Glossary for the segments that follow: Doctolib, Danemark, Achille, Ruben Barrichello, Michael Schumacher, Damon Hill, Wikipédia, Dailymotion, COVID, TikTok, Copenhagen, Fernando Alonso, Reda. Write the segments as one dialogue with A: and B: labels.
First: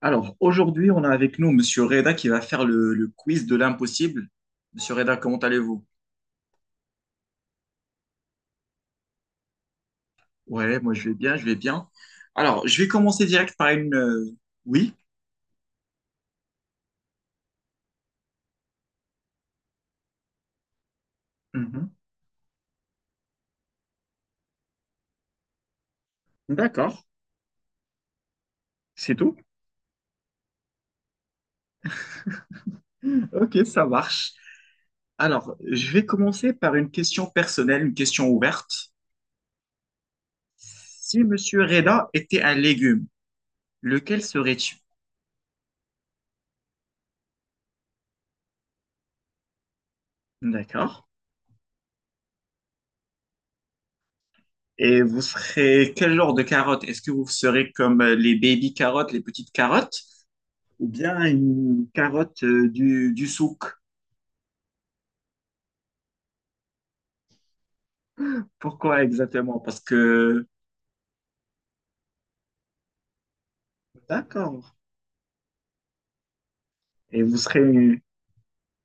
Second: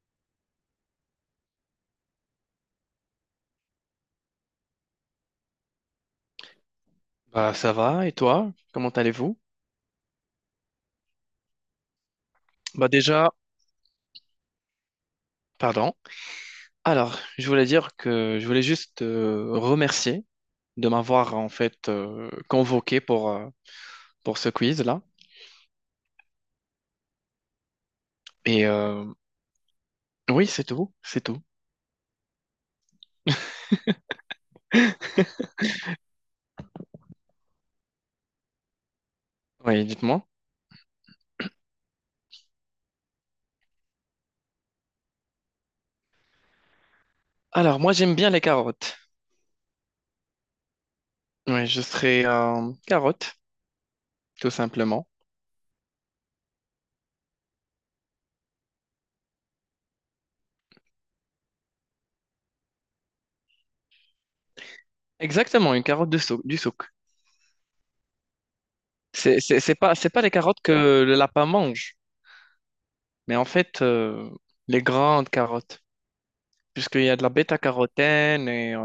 A: Alors, aujourd'hui, on a avec nous Monsieur Reda qui va faire le quiz de l'impossible. Monsieur Reda, comment allez-vous?
B: Bah, ça va, et toi? Comment allez-vous?
A: Ouais, moi je vais bien, je vais bien. Alors, je vais
B: Bah
A: commencer
B: déjà,
A: direct par une... Oui?
B: pardon. Alors, je voulais dire que je voulais juste te remercier de m'avoir en fait
A: Mhm.
B: convoqué pour ce quiz-là.
A: D'accord,
B: Et
A: c'est tout.
B: oui, c'est tout, c'est tout.
A: Ok, ça marche. Alors, je vais commencer par une question personnelle, une question ouverte.
B: Oui, dites-moi.
A: Si Monsieur Reda était un légume, lequel serais-tu?
B: Alors, moi j'aime bien les carottes.
A: D'accord.
B: Oui, je serais carotte, tout
A: Et
B: simplement.
A: vous serez quel genre de carotte? Est-ce que vous serez comme les baby carottes, les petites carottes? Ou bien une carotte du souk.
B: Exactement, une carotte du souk.
A: Pourquoi
B: C'est
A: exactement?
B: c'est- c'est
A: Parce
B: pas, c'est pas les
A: que,
B: carottes que le lapin mange, mais en fait,
A: d'accord.
B: les grandes carottes. Puisqu'il y a
A: Et
B: de la
A: vous serez,
B: bêta-carotène et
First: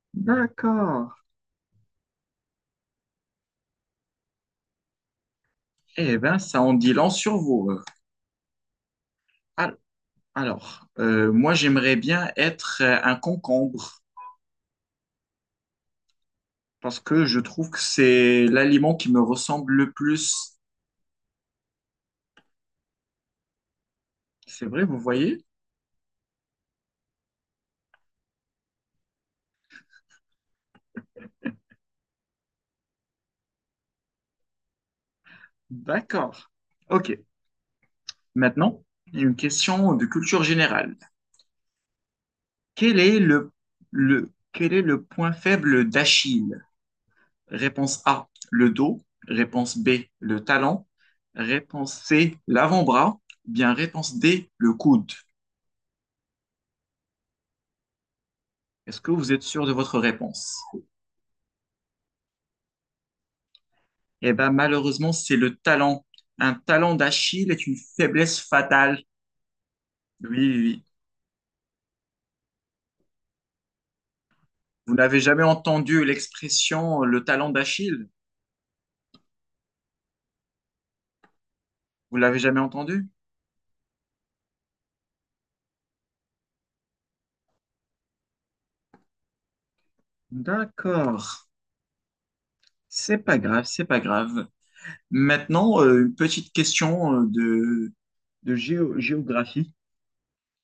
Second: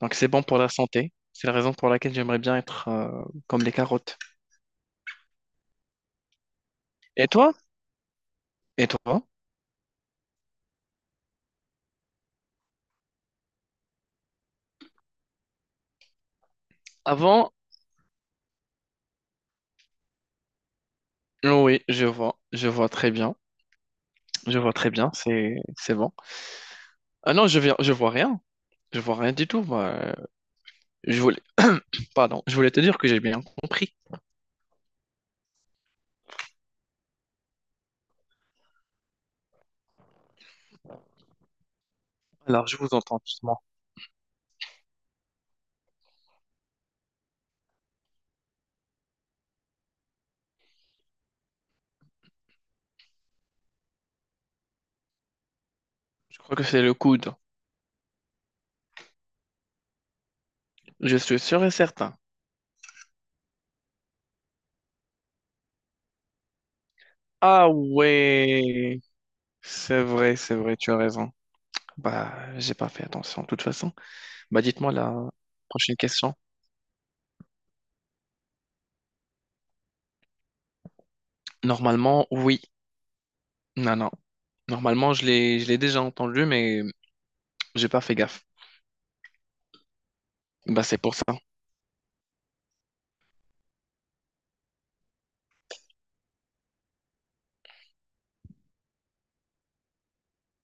B: donc c'est bon pour la
A: d'accord.
B: santé. C'est la raison pour laquelle j'aimerais bien être comme les carottes.
A: Eh bien, ça en dit long
B: Et
A: sur
B: toi?
A: vous.
B: Et toi?
A: Al- Alors, moi, j'aimerais bien être un concombre parce que je
B: Avant,
A: trouve que c'est l'aliment qui me ressemble le plus.
B: oui, je vois très bien, je
A: C'est
B: vois
A: vrai,
B: très
A: vous
B: bien,
A: voyez?
B: c'est bon. Ah non, je viens, je vois rien du tout. Moi. Je voulais, pardon, je voulais te dire que j'ai bien compris.
A: D'accord. OK. Maintenant, une question de culture générale.
B: Alors je vous
A: Quel est
B: entends
A: le,
B: doucement.
A: quel est le point faible d'Achille? Réponse A, le dos. Réponse B, le talon. Réponse C, l'avant-bras. Bien réponse D, le coude.
B: Je crois que c'est le coude.
A: Est-ce que vous êtes sûr de votre réponse?
B: Je suis sûr et certain.
A: Eh bien, malheureusement, c'est le talon. Un talon d'Achille est
B: Ah
A: une faiblesse
B: ouais,
A: fatale. Oui,
B: c'est
A: oui,
B: vrai,
A: oui.
B: tu as raison. Bah, j'ai pas fait attention de toute façon. Bah, dites-moi
A: Vous
B: la
A: n'avez jamais
B: prochaine
A: entendu
B: question.
A: l'expression le talon d'Achille? Vous
B: Normalement,
A: l'avez jamais
B: oui.
A: entendu?
B: Non, non. Normalement, je l'ai déjà entendu, mais j'ai pas fait gaffe. Bah, c'est pour
A: D'accord.
B: ça.
A: C'est pas grave, c'est pas grave. Maintenant, une petite question de géographie.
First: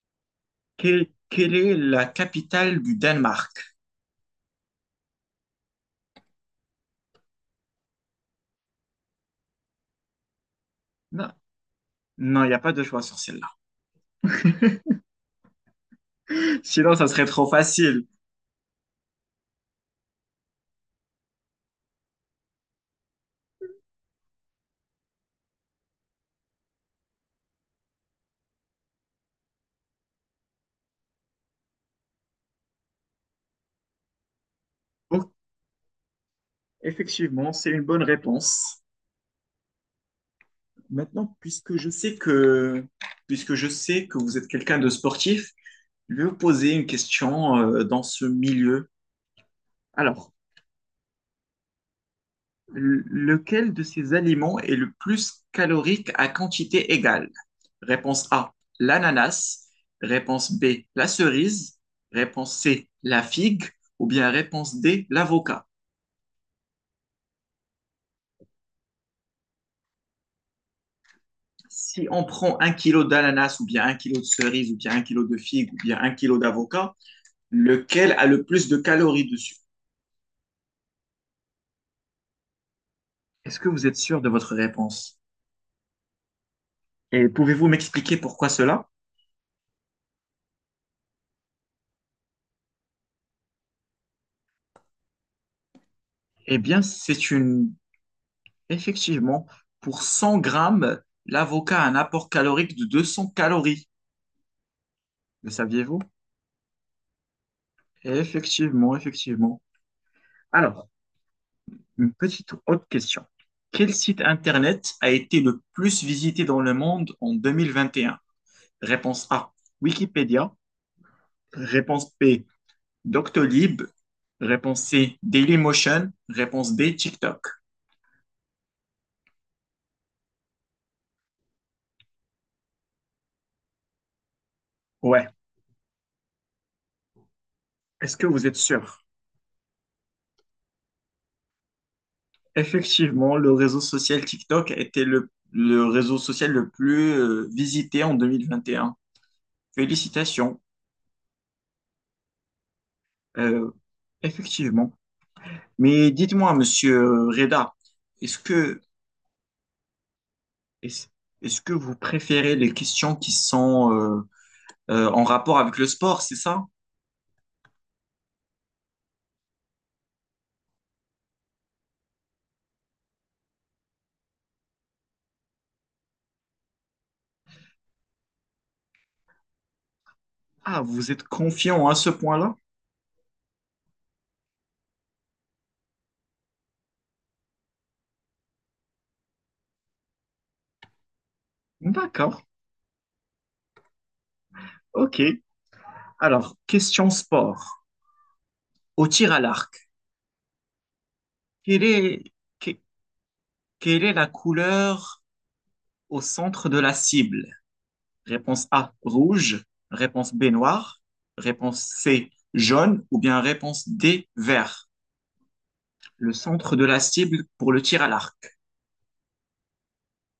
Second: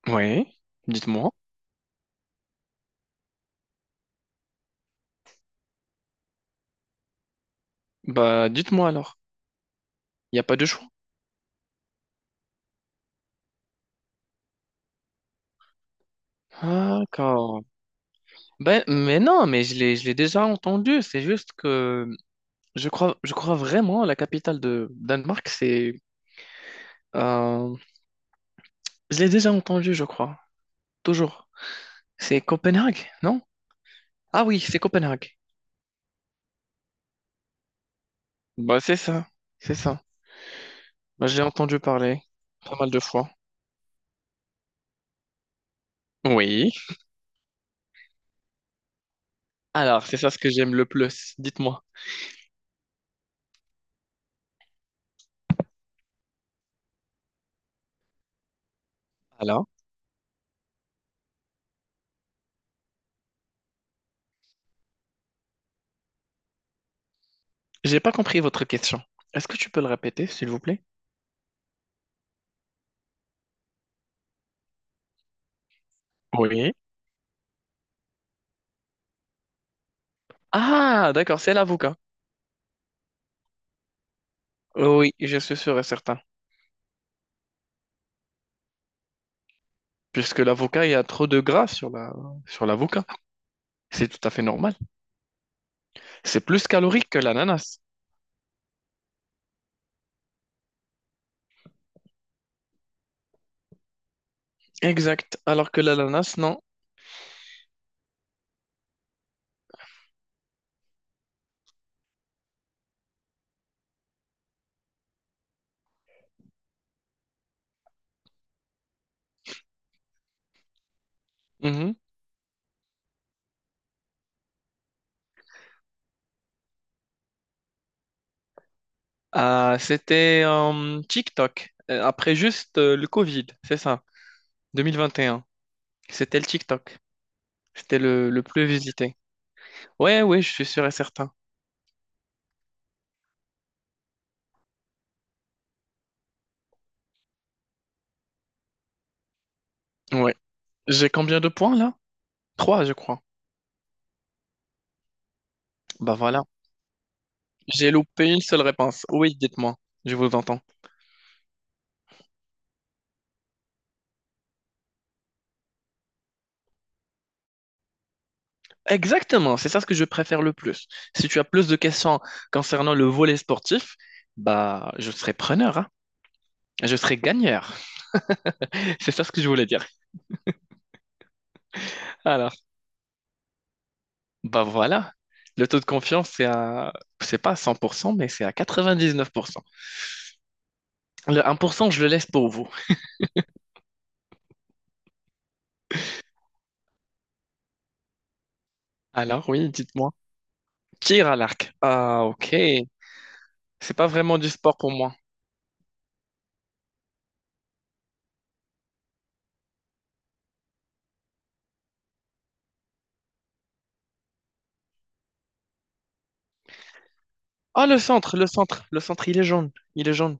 B: Oui, dites-moi.
A: Quelle est la capitale du Danemark?
B: Bah, dites-moi alors. Il n'y a pas de choix.
A: Non, non, il n'y a pas de choix sur celle-là. Sinon, ça serait trop
B: D'accord.
A: facile.
B: Ben, mais non, mais je l'ai déjà entendu. C'est juste que je crois vraiment la capitale de Danemark, c'est. euh, je l'ai déjà entendu, je crois. Toujours. C'est Copenhague, non? Ah oui, c'est
A: Donc,
B: Copenhague.
A: effectivement, c'est une bonne
B: Bah,
A: réponse.
B: c'est ça. C'est ça. Bah,
A: Maintenant,
B: j'ai entendu parler pas mal de fois.
A: puisque je sais que vous êtes quelqu'un de sportif, je vais vous poser
B: Oui.
A: une question dans ce milieu.
B: Alors, c'est ça
A: Alors,
B: ce que j'aime le plus. Dites-moi.
A: lequel de ces aliments est le plus calorique à quantité égale? Réponse A,
B: Alors,
A: l'ananas. Réponse B, la cerise. Réponse C, la figue. Ou bien réponse D, l'avocat.
B: j'ai pas compris votre question. Est-ce que tu peux le répéter, s'il vous plaît?
A: Si on prend un kilo d'ananas ou bien un kilo de cerise ou bien un kilo de figue ou bien un kilo
B: Oui.
A: d'avocat, lequel a le plus de calories dessus?
B: Ah, d'accord, c'est l'avocat.
A: Est-ce que vous êtes sûr de votre
B: Oui,
A: réponse?
B: je suis sûr et certain.
A: Et pouvez-vous m'expliquer pourquoi cela?
B: Puisque l'avocat, il y a trop de gras sur la sur l'avocat. C'est tout à fait normal. C'est
A: Eh
B: plus
A: bien,
B: calorique que
A: c'est une...
B: l'ananas.
A: Effectivement, pour 100 grammes, l'avocat a un apport calorique de 200 calories.
B: Exact.
A: Le
B: Alors que
A: saviez-vous?
B: l'ananas, non.
A: Effectivement, effectivement. Alors, une petite autre question. Quel site internet a été le plus visité dans le monde en 2021? Réponse A, Wikipédia.
B: Mhm.
A: Réponse B, Doctolib. Réponse C, Dailymotion. Réponse D, TikTok.
B: Ah, c'était TikTok. Après juste le Covid, c'est ça.
A: Ouais,
B: 2021. C'était le TikTok. C'était
A: est-ce que
B: le
A: vous êtes
B: plus
A: sûr?
B: visité. Ouais, ouais, je suis sûr et certain.
A: Effectivement, le réseau social TikTok était le réseau social le plus visité en 2021.
B: Ouais.
A: Félicitations.
B: J'ai combien de points là? Trois, je crois.
A: Euh, effectivement. Mais
B: Bah voilà.
A: dites-moi, monsieur Reda,
B: J'ai loupé
A: est-ce
B: une seule
A: que
B: réponse. Oui, dites-moi. Je vous entends.
A: Est-ce est-ce que vous préférez les questions qui sont en rapport avec le sport, c'est ça?
B: Exactement, c'est ça ce que je préfère le plus. Si tu as plus de questions concernant le volet sportif, bah je serai preneur, hein. Je serai gagneur. C'est ça ce que je voulais dire.
A: Ah, vous êtes confiant à ce
B: Alors,
A: point-là?
B: bah voilà. Le taux de confiance, c'est pas à 100%, mais c'est à 99%. Le un pour cent je le laisse
A: D'accord,
B: pour vous.
A: ok. Alors, question sport. Au tir à
B: Alors, oui,
A: l'arc,
B: dites-moi. Tir à l'arc.
A: quelle est,
B: Ah, ok.
A: que-
B: C'est
A: quelle
B: pas
A: est la
B: vraiment du sport pour moi.
A: couleur au centre de la cible? Réponse A, rouge. Réponse B, noir. Réponse C, jaune. Ou bien réponse D, vert. Le centre de la cible pour le
B: Ah, le
A: tir à l'arc.
B: centre, le centre, le centre, il est jaune. Il est jaune.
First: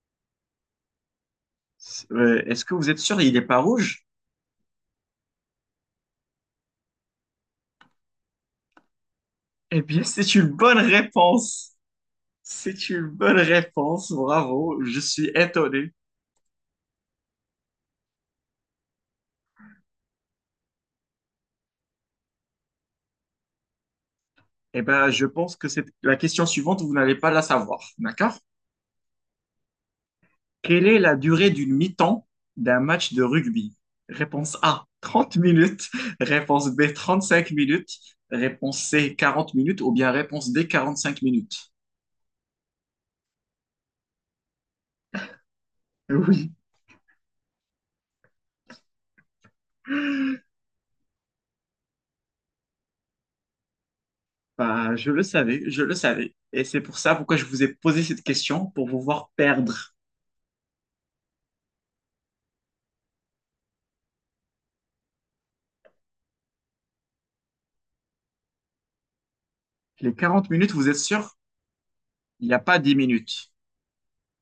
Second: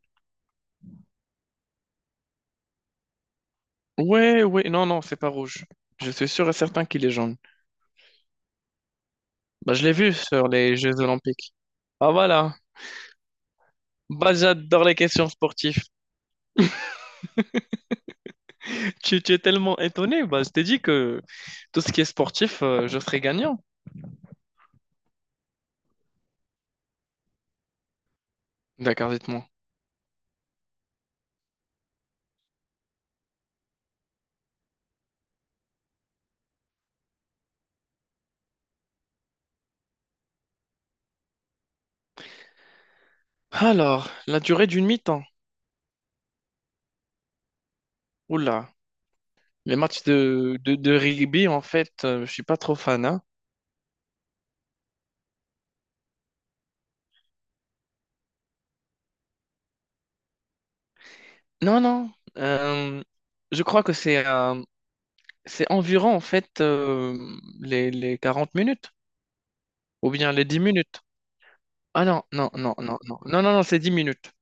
A: Est-ce que vous êtes sûr, il n'est pas rouge?
B: Ouais, ouais, non, non, c'est pas rouge. Je suis sûr et certain qu'il est jaune. Bah,
A: Eh
B: je l'ai
A: bien,
B: vu
A: c'est une
B: sur les
A: bonne
B: Jeux Olympiques.
A: réponse.
B: Ah, voilà.
A: C'est une bonne réponse.
B: Bah,
A: Bravo.
B: j'adore les
A: Je
B: questions
A: suis
B: sportives.
A: étonné.
B: Tu es tellement étonné. Bah, je t'ai dit que tout ce qui est sportif, je serai gagnant.
A: Eh bien, je pense que c'est la question suivante, vous n'allez pas la savoir. D'accord?
B: D'accord, dites-moi.
A: Quelle est la durée d'une mi-temps d'un match de rugby? Réponse A, 30 minutes. Réponse B, 35 minutes. Réponse C, 40 minutes. Ou bien réponse D, 45 minutes.
B: Alors, la durée d'une mi-temps.
A: Oui,
B: Oula. Les matchs de rugby, en fait, je suis pas trop fan, hein.
A: bah, je le savais, je le savais. Et c'est pour ça pourquoi je vous ai posé cette question, pour vous voir perdre.
B: Non, non. euh, je crois que c'est c'est environ, en fait, les 40 minutes ou
A: Les
B: bien les
A: quarante
B: 10
A: minutes, vous êtes
B: minutes.
A: sûr?
B: Ah non,
A: Il
B: non,
A: n'y a
B: non,
A: pas 10
B: non, non, non, non,
A: minutes.
B: non, c'est 10 minutes.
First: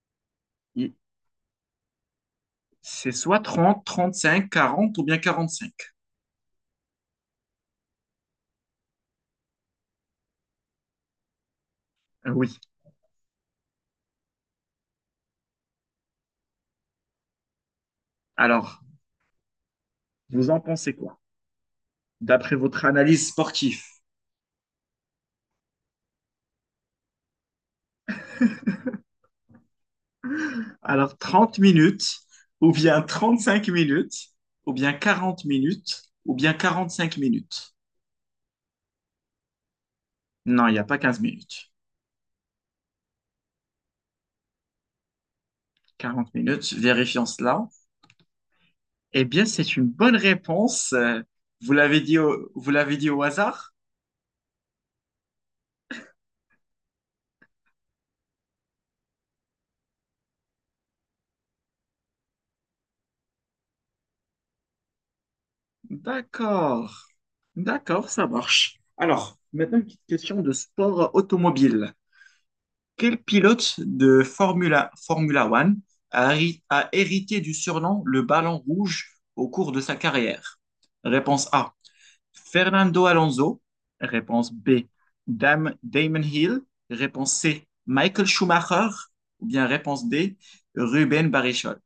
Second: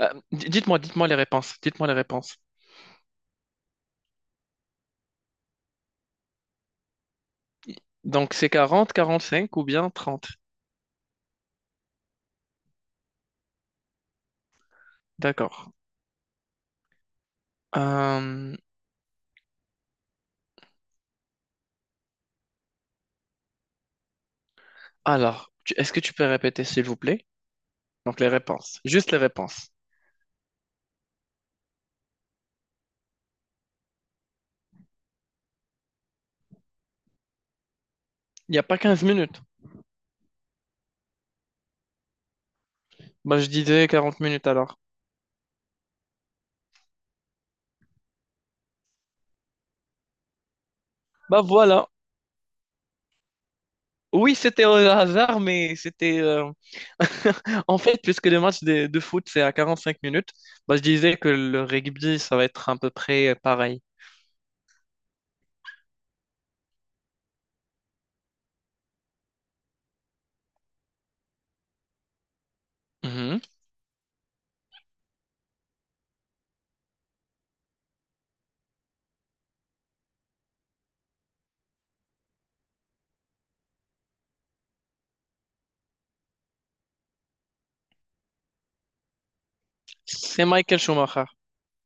B: Dites-moi, dites-moi les réponses. Dites-moi les réponses.
A: C'est soit trente, trente-cinq, quarante ou bien quarante-cinq.
B: Donc, c'est quarante quarante-cinq ou bien trente.
A: Oui.
B: D'accord. Euh,
A: Alors, vous en pensez quoi? D'après votre analyse sportive.
B: alors, est-ce que tu peux répéter, s'il vous plaît? Donc, les réponses. Juste les réponses.
A: Alors, 30 minutes ou bien 35 minutes ou bien 40 minutes ou bien 45 minutes.
B: Il n'y a pas 15 minutes.
A: Non, il n'y a pas 15 minutes.
B: Bah, je disais 40 minutes alors.
A: 40 minutes, vérifions cela. Eh bien, c'est une bonne réponse.
B: Bah,
A: Vous
B: voilà.
A: l'avez dit vous l'avez dit au hasard?
B: Oui, c'était au hasard, mais en fait, puisque le match de foot, c'est à 45 minutes, bah, je disais que le rugby, ça va être à peu près pareil.
A: D'accord. D'accord, ça marche. Alors, maintenant une petite question de sport automobile. Quel
B: Mhm.
A: pilote de Formula One a hérité du surnom le ballon rouge au cours de sa carrière? Réponse A, Fernando Alonso. Réponse B, Damon Hill. Réponse C, Michael Schumacher. Ou bien réponse D,
B: C'est Michael Schumacher.
A: Ruben Barrichello.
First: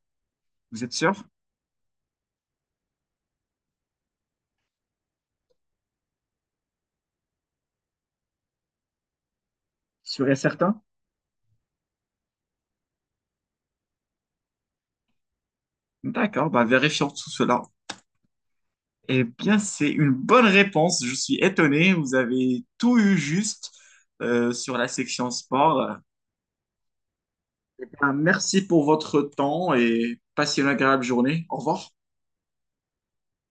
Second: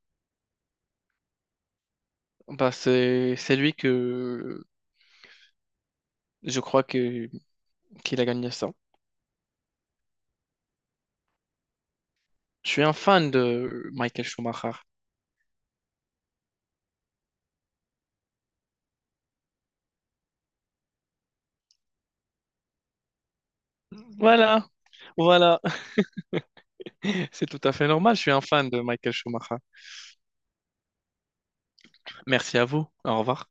A: Vous êtes sûr?
B: Bah, c'est lui que je crois que, qu'il a gagné ça.
A: Sûr et certain?
B: Je suis un fan de Michael Schumacher.
A: D'accord, bah vérifions tout cela. Eh bien, c'est une bonne réponse. Je suis étonné. Vous avez tout eu juste
B: Voilà,
A: sur la section
B: voilà.
A: sport.
B: C'est tout à
A: Eh
B: fait
A: bien,
B: normal, je suis un
A: merci
B: fan de
A: pour
B: Michael
A: votre
B: Schumacher.
A: temps et passez une agréable journée. Au revoir.
B: Merci à vous. Au revoir.